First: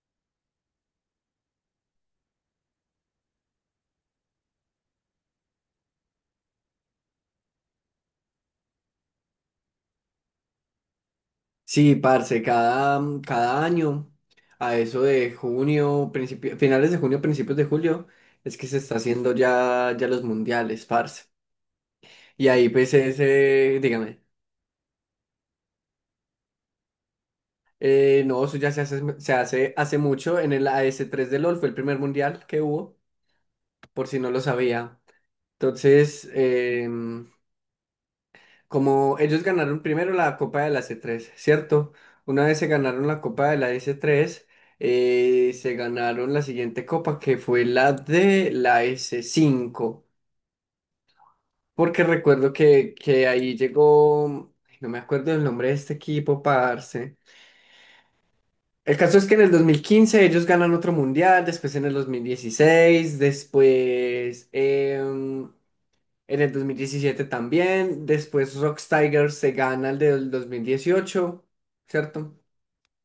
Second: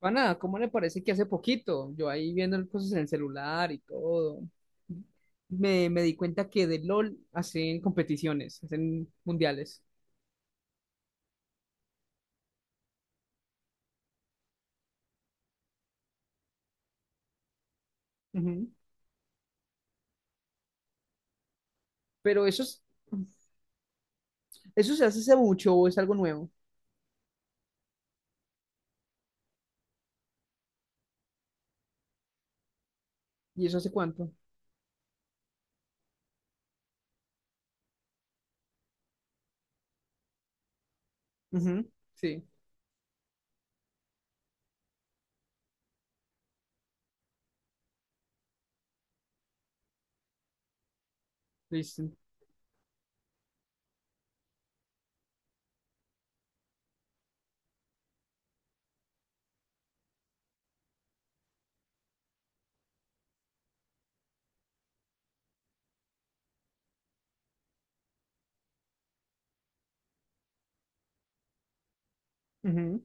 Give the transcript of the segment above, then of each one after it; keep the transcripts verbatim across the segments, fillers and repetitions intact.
Pana, ¿cómo le parece que hace poquito, yo ahí viendo cosas en el celular y todo, me, me di cuenta que de LOL hacen competiciones, hacen mundiales? Sí, parce, cada, mm, cada año, a eso de junio, principio, finales de junio, principios de julio, es que Ujú. se está haciendo ya, ya los mundiales, parce. Pero Y eso, ahí es- pues ese, dígame, eso se hace hace mucho o es algo nuevo. eh, no, eso ya se hace, se hace hace mucho, en el A S tres de LOL fue el primer mundial que hubo, ¿Y eso hace por si cuánto? no lo sabía. Entonces, em, como ellos ganaron primero la Copa de la c tres, Ujú. ¿cierto? Sí, Una vez se ganaron la Copa de la s tres, eh, se ganaron la siguiente copa que fue la de la s cinco, porque listo. recuerdo que, que ahí llegó, ay, no me acuerdo el nombre de este equipo, parce. El caso es que en el dos mil quince ellos ganan otro mundial, después en el dos mil dieciséis, después... em, En el dos mil diecisiete también. Después Rocks Tigers se gana el del dos mil dieciocho, ¿cierto? Ujú.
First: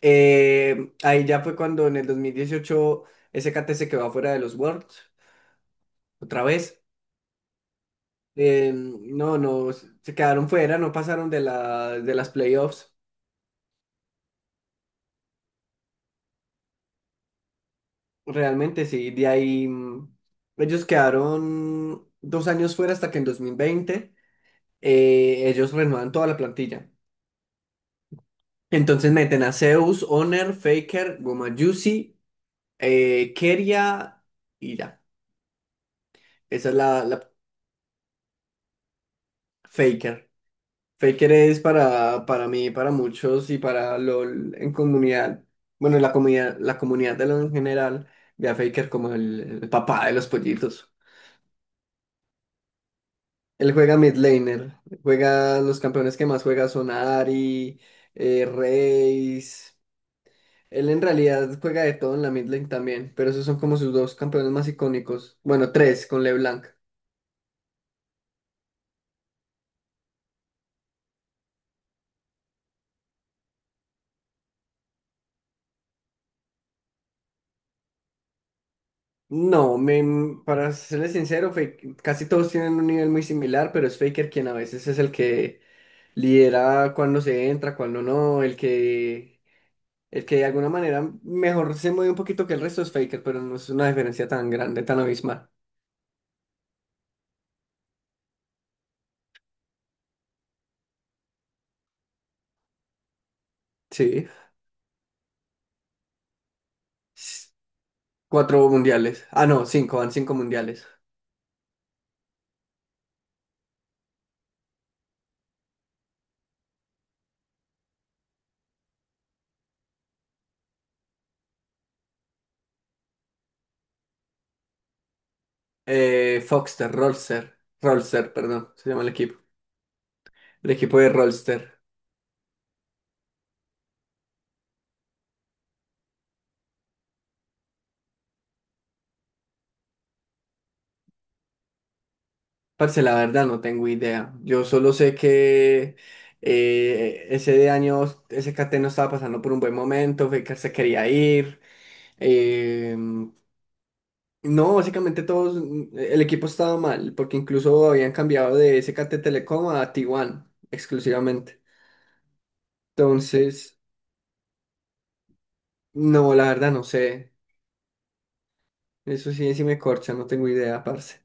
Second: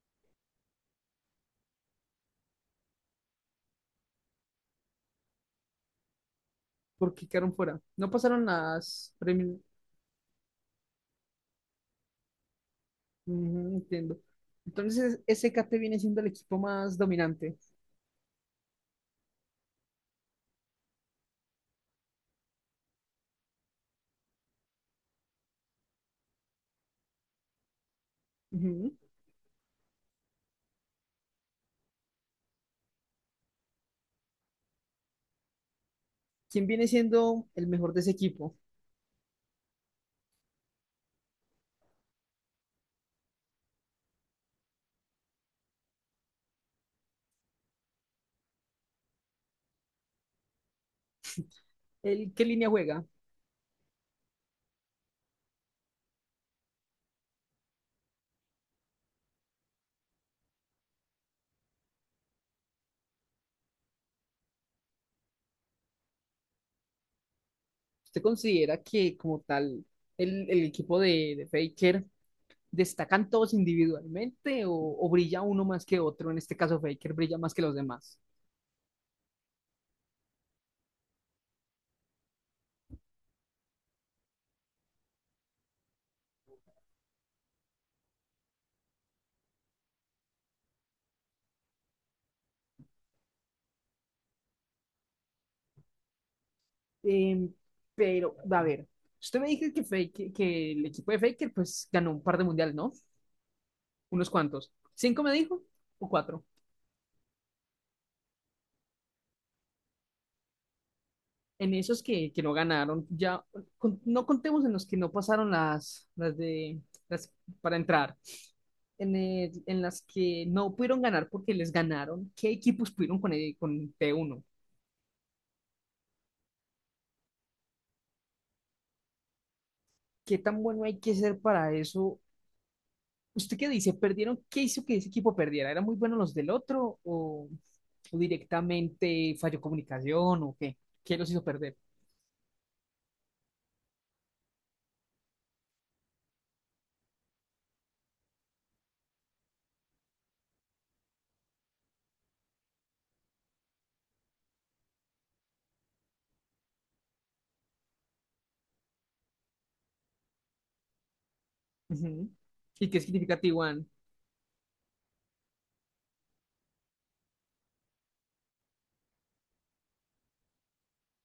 Eh, ahí ya fue cuando en el dos mil dieciocho S K T se quedó fuera de los Worlds, otra vez. ¿Por qué quedaron fuera? No pasaron Eh, las No, premi- no, se quedaron fuera, no pasaron de, la, de las playoffs. Ujú, entiendo. Entonces, S K T viene siendo el equipo más dominante. Realmente sí, de ahí mm, ellos quedaron dos años fuera hasta que en dos mil veinte eh, ellos renuevan toda la plantilla. Ujú. Entonces meten a Zeus, Honor, Faker, Goma Juicy, Eh, Keria y ya. ¿Quién Esa es viene la, la siendo el mejor de ese equipo? Faker. Faker es para, para mí, para muchos y para LOL en comunidad. Bueno, la comunidad, la comunidad de LOL en general ve a Faker como el, el papá de los pollitos. ¿El, qué línea juega? Él juega mid laner. Juega, los campeones que más juega son Ari, eh, Raze. Él en realidad juega de todo en la mid lane también, pero esos son como sus dos campeones más icónicos. Bueno, tres con LeBlanc. ¿Usted considera que como tal el, el equipo de, de Faker destacan todos individualmente o, o brilla uno más que otro? En este caso Faker brilla más que los demás. No, me- para serles sincero, Fak- casi todos tienen un nivel muy similar, pero es Faker quien a veces es el que lidera cuando se entra, cuando no, el que, el que, de alguna manera mejor se mueve un poquito que el resto es Faker, pero no es una diferencia tan grande, tan abismal. Em, pero, a ver, usted me dijo que, Faker- que el equipo de Faker pues ganó un par de mundiales, ¿no? Sí. Unos cuantos. ¿Cinco me dijo? ¿O cuatro? S- Cuatro mundiales. Ah, no, cinco, van cinco mundiales. En esos que, que no ganaron, ya con- no contemos en los que no pasaron las, las de las para entrar, en, el- en las que no pudieron ganar porque les ganaron, ¿qué equipos pudieron con, el- con T uno? Eh, Foxter, Rolster, Rolster, perdón, se llama el equipo. ¿Qué tan El bueno hay equipo de que ser para Rolster. eso? ¿Usted qué dice? ¿Perdieron? ¿Qué hizo que ese equipo perdiera? ¿Eran muy buenos los del otro o, o directamente falló comunicación o qué? ¿Qué los hizo perder? Parce, la verdad no tengo idea. Yo solo sé que eh, ese de año S K T no estaba pasando por un buen momento, fue que se quería ir. Eh, no, básicamente todos, mm, el equipo estaba mal, porque incluso habían cambiado de S K T Telecom a T uno exclusivamente. Ujú. ¿Y qué significa Entonces, T uno? no, la verdad no sé. Eso sí, sí me corcha, no tengo idea, parce.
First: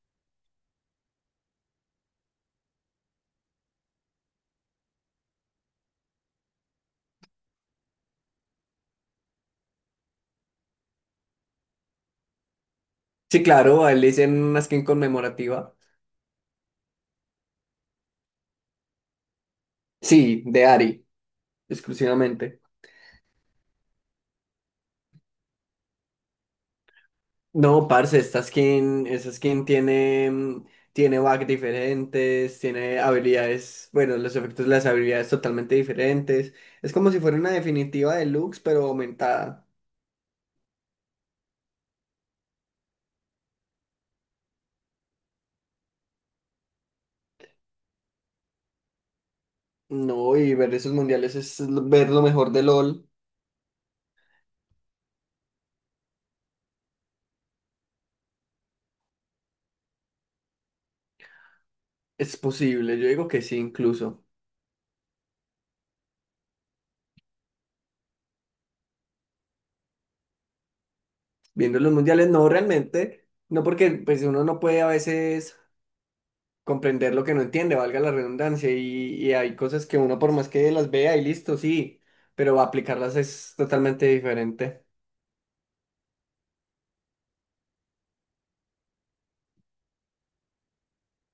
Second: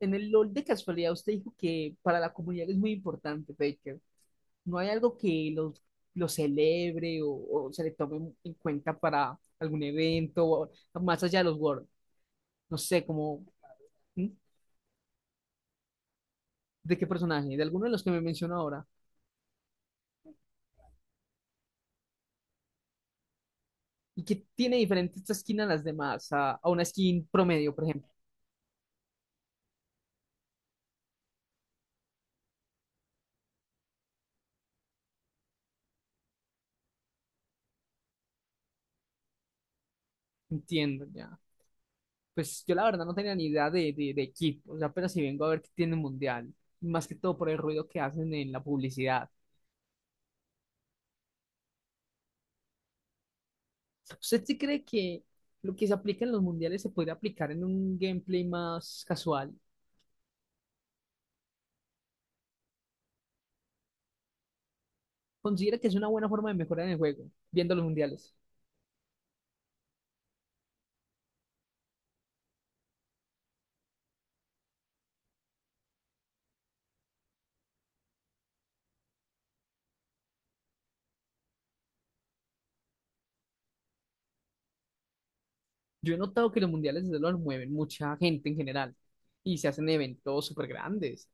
En el LOL de casualidad usted dijo que para la comunidad es muy importante, Faker. ¿No hay algo que lo, lo celebre o, o se le tome en cuenta para algún evento o más allá de los Worlds? No sé, Sí, como claro, a él le ¿mm? hicieron una skin conmemorativa. ¿De qué personaje? ¿De alguno de los que me mencionó ahora? Sí, de Ari, exclusivamente. ¿Y que tiene diferente esta skin a las demás, a, a una skin promedio, por No, ejemplo? parce, esta skin, esa skin tiene, mm, tiene bugs diferentes, tiene habilidades, bueno, los efectos de las habilidades totalmente diferentes. Es como si fuera una definitiva de Lux, pero aumentada. Entiendo, ya. Pues yo la verdad no tenía ni idea de, de, de equipo, o sea, apenas si vengo a ver que tiene el mundial, más que todo por el ruido que hacen en la publicidad. No, y ver esos mundiales es l- ver lo mejor de LOL. ¿Usted sí cree que lo que se aplica en los mundiales se podría aplicar en un gameplay más casual? Es posible, yo digo que sí, incluso. ¿Considera que es una buena forma de mejorar en el juego, viendo los mundiales? Viendo los mundiales, no realmente, no porque pues uno no puede a veces comprender lo que no entiende, valga la redundancia, y, y hay cosas que uno por más que las vea y listo, sí, pero aplicarlas es totalmente diferente. Yo he notado que los mundiales desde luego mueven mucha gente en general y se hacen eventos súper grandes.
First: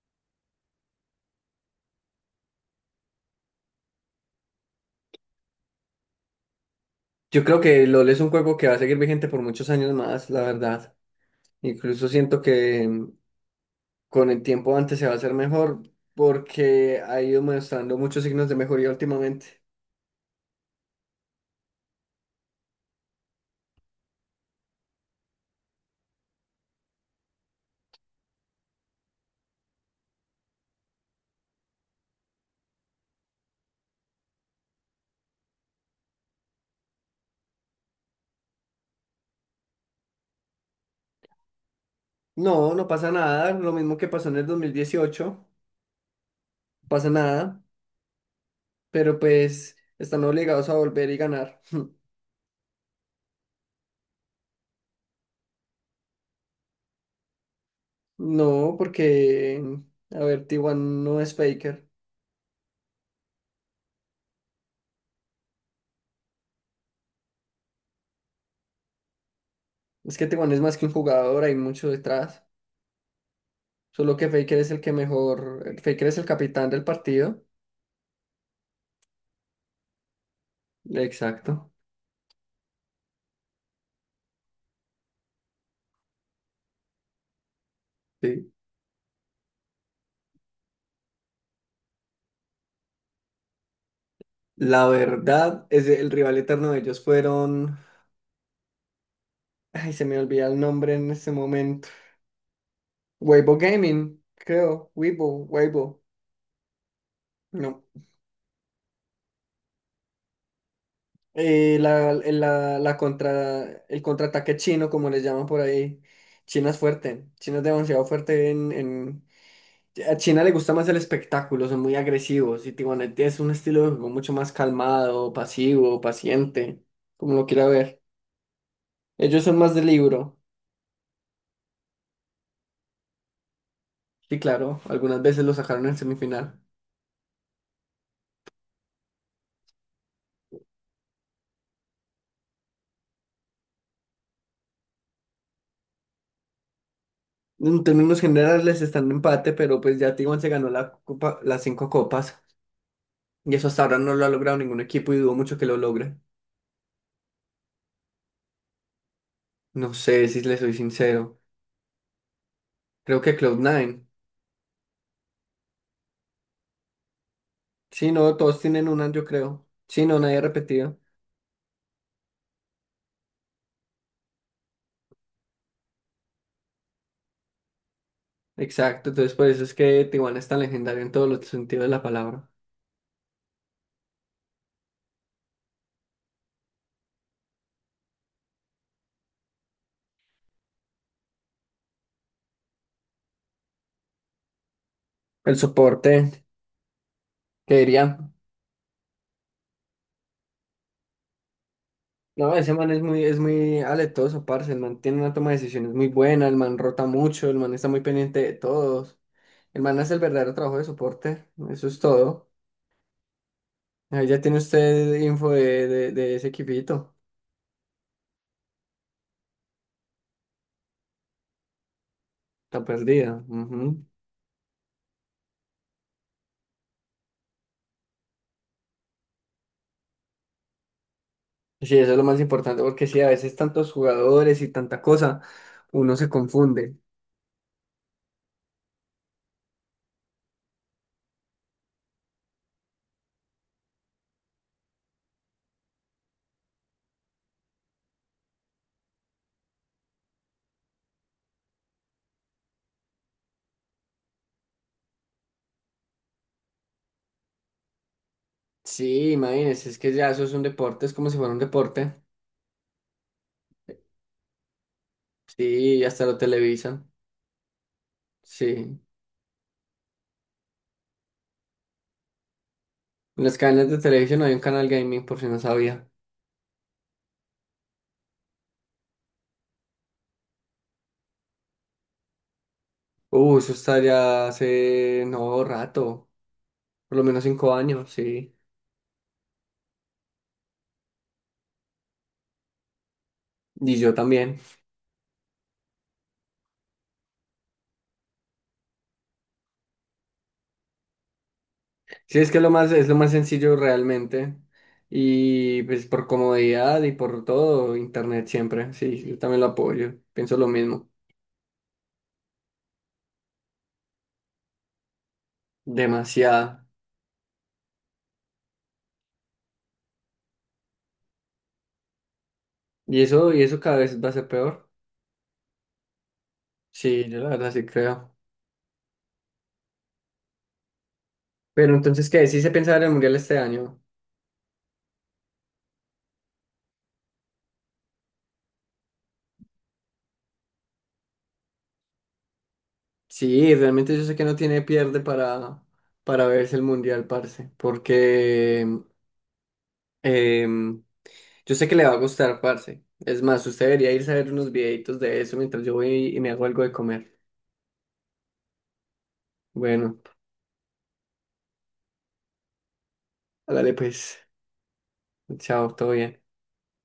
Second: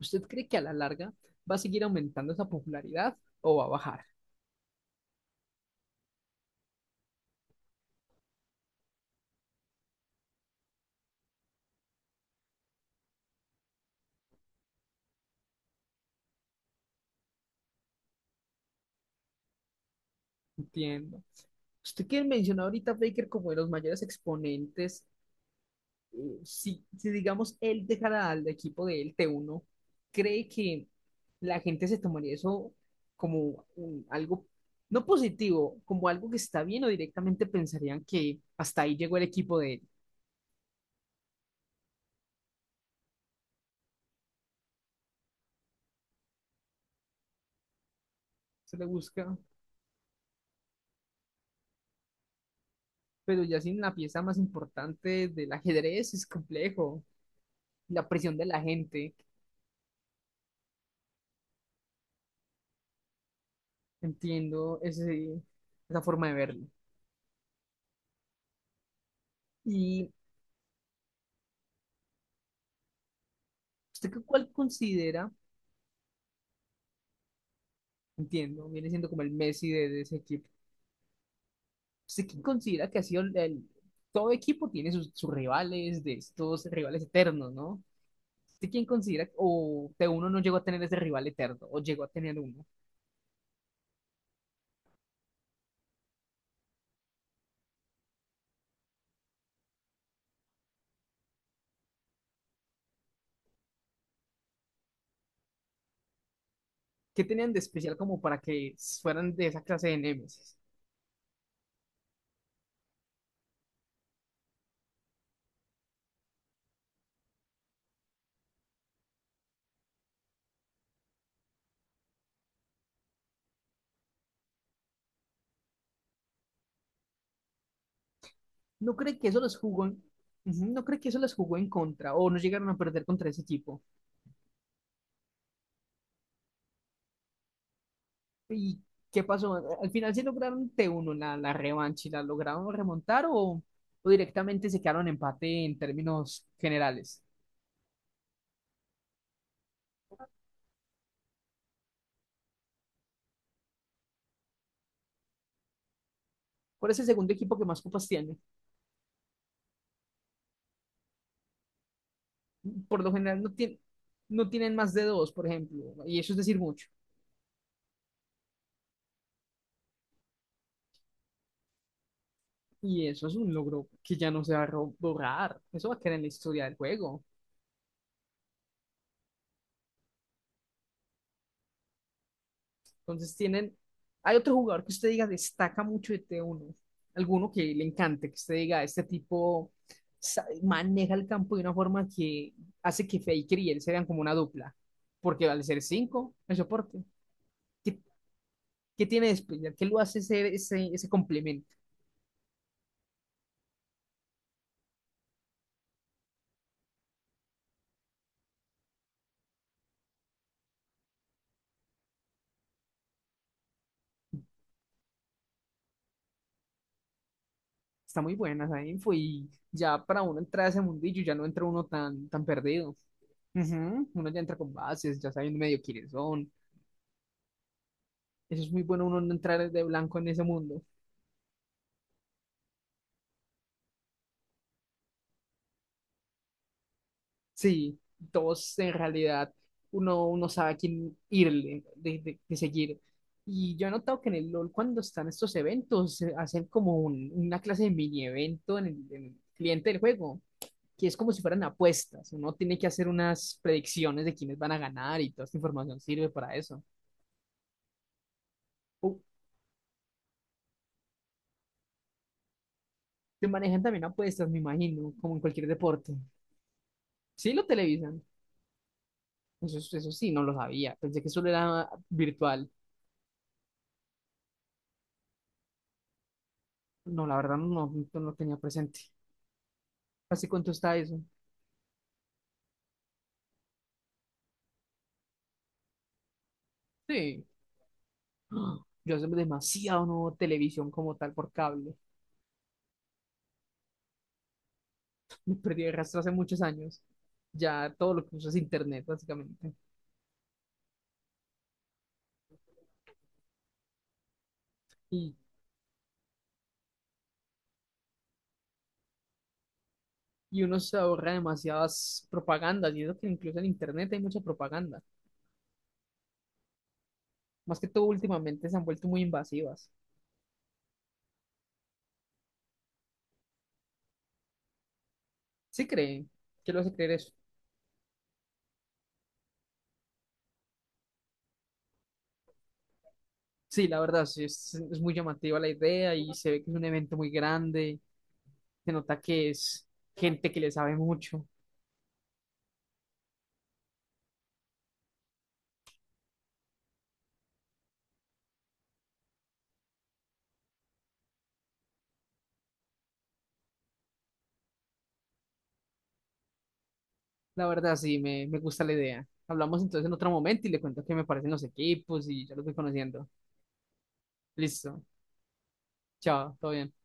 ¿Usted cree que a la larga va a seguir aumentando esa popularidad o va a bajar? Yo creo que LOL es un juego que va a seguir vigente por muchos años más, la verdad. Incluso siento que mm, con el tiempo antes se va a hacer mejor porque ha ido mostrando muchos signos de mejoría últimamente. Entiendo. Usted que mencionó ahorita a Baker como de los mayores exponentes, si, si digamos él dejara al equipo de él T uno, ¿cree que la gente se tomaría eso como un- algo no positivo, como algo que está bien o directamente pensarían que hasta ahí llegó el equipo de él? No, no pasa nada, lo mismo que pasó en el dos mil dieciocho pasa nada, Se le pero busca, pues están obligados a volver y ganar. pero ya sin la pieza más importante del ajedrez es complejo. La presión de la No, gente, porque, a ver, T uno no es Faker. entiendo ese, esa forma de verlo. ¿Y Es que T uno es más que un jugador, hay mucho detrás. usted Solo qué- que cuál Faker es el que considera? mejor, el Faker es el capitán del partido. Entiendo, viene siendo como el Messi de, de ese equipo. Exacto, ¿Usted quién considera que ha sido el, el- todo equipo tiene sus, sus rivales, de estos rivales eternos, ¿no? sí. ¿Usted quién considera o que uno no llegó a tener ese rival eterno o llegó a tener uno? La verdad es el rival eterno de ellos fueron... Ay, se me olvida el nombre en este momento. Weibo Gaming, creo. Weibo, Weibo. ¿Qué tenían de No. especial como para que fueran de esa clase de némesis? Eh, la, la, la contra, el contraataque chino, como les llaman por ahí. China es fuerte. China es demasiado fuerte en, en, A China le gusta más el espectáculo, son muy agresivos y Tijuana es un estilo de juego mucho más calmado, pasivo, paciente, como lo quiera ver. ¿No cree que eso Ellos los son más de jugó en, libro ujú, no cree que eso les jugó en contra o no llegaron a perder contra ese equipo? y claro, algunas veces lo sacaron en semifinal. ¿Y qué pasó? ¿Al final sí lograron T uno la, la revancha y la lograron remontar o, o directamente se quedaron en empate en términos generales? En términos generales están en empate, pero pues ya Tijuana se ganó la copa, las cinco copas y eso hasta ahora no lo ha logrado ningún equipo y dudo mucho que lo logre. ¿Cuál es el segundo equipo que más copas tiene? No sé si le soy sincero. Por lo Creo que general no, Cloud tiene, Nine. no tienen más de dos, por ejemplo, y eso es decir mucho. Sí, no, todos tienen una, yo creo. Sí, no, nadie repetido. Y eso es un logro que ya no se va a ro- borrar. Eso va a quedar en la historia del juego. Exacto, entonces por eso es que Tijuana es tan legendario en todos los sentidos de la palabra. Entonces tienen... ¿Hay otro jugador que usted diga destaca mucho de t uno? ¿Alguno que le encante, que usted diga, este tipo sa- maneja el campo de una forma que hace que Faker y él sean como una dupla? Porque El al ser soporte, cinco, el soporte. que ¿Qué, diría, qué tiene de especial? ¿Qué lo hace ser ese, ese complemento? no, ese man es muy, es muy aletoso, parce, el man tiene una toma de decisiones muy buena, el man rota mucho, el man está muy pendiente de todos, el man hace el verdadero trabajo de soporte, eso es todo. Ahí ya tiene usted info de, de, de ese equipito, Está muy buena esa info y ya para uno entrar a ese mundillo ya no entra uno tan, tan está perdido. perdida. Ujú. Ujú, uno ya entra con bases, ya sabiendo medio quiénes son. Eso es muy bueno, uno no entrar de blanco en ese mundo. Sí, eso es lo más importante, porque sí, a veces tantos jugadores y tanta cosa, uno se confunde. Sí, todos en realidad uno, uno sabe a quién irle, de, de- de seguir. Y yo he notado que en el LOL cuando están estos eventos se hacen como un- una clase de mini evento en el, en el cliente del juego, que es como si fueran apuestas. Uno tiene que hacer unas predicciones de quiénes van a ganar y toda esta información sirve para eso. Uh, Sí, imagínense, es que ya eso es un deporte, es como si fuera un deporte. te manejan también apuestas, me imagino, como en cualquier Sí, y deporte. hasta lo televisan. Sí, lo televisan. Sí. Eso, eso sí, no lo sabía. Pensé que solo era virtual. En las cadenas de televisión hay un canal gaming, por si no sabía. No, la verdad no, no lo tenía presente. ¿Hace cuánto está eso? Uh, eso está ya hace no rato, por lo menos Sí. cinco años, sí. ¡Ah! Yo hace demasiado no veo televisión como tal por cable. Y yo también. Me perdí el rastro hace muchos años. Ya todo lo que uso es internet, básicamente. Sí, es que lo más, es lo más sencillo realmente. Y Y pues por comodidad y por todo, internet siempre. Sí, yo también lo apoyo. Pienso y lo uno se mismo. ahorra demasiadas propagandas, y eso que incluso en internet hay mucha propaganda. Demasiado. Más que todo últimamente se han vuelto muy invasivas. Y eso, y eso cada vez va a ser peor. ¿Sí creen? ¿Qué lo hace creer Sí, eso? yo la verdad sí creo. Pero entonces, ¿qué? Sí se piensa ver el mundial este Sí, la año. verdad, sí, es, es muy llamativa la idea y se ve que es un evento muy grande, se nota que es gente que le sabe mucho. Sí, realmente yo sé que no tiene pierde para, para verse el mundial, parce. Porque em, em, yo sé que le va a gustar, parce. Es más, usted debería irse a ver unos videitos de eso mientras yo voy y me hago algo de comer. La verdad, sí, me, me gusta la idea. Hablamos entonces en Bueno, otro momento y le cuento qué me parecen los equipos y ya los voy conociendo. hágale pues. Listo, Chao, todo bien. chao, todo bien.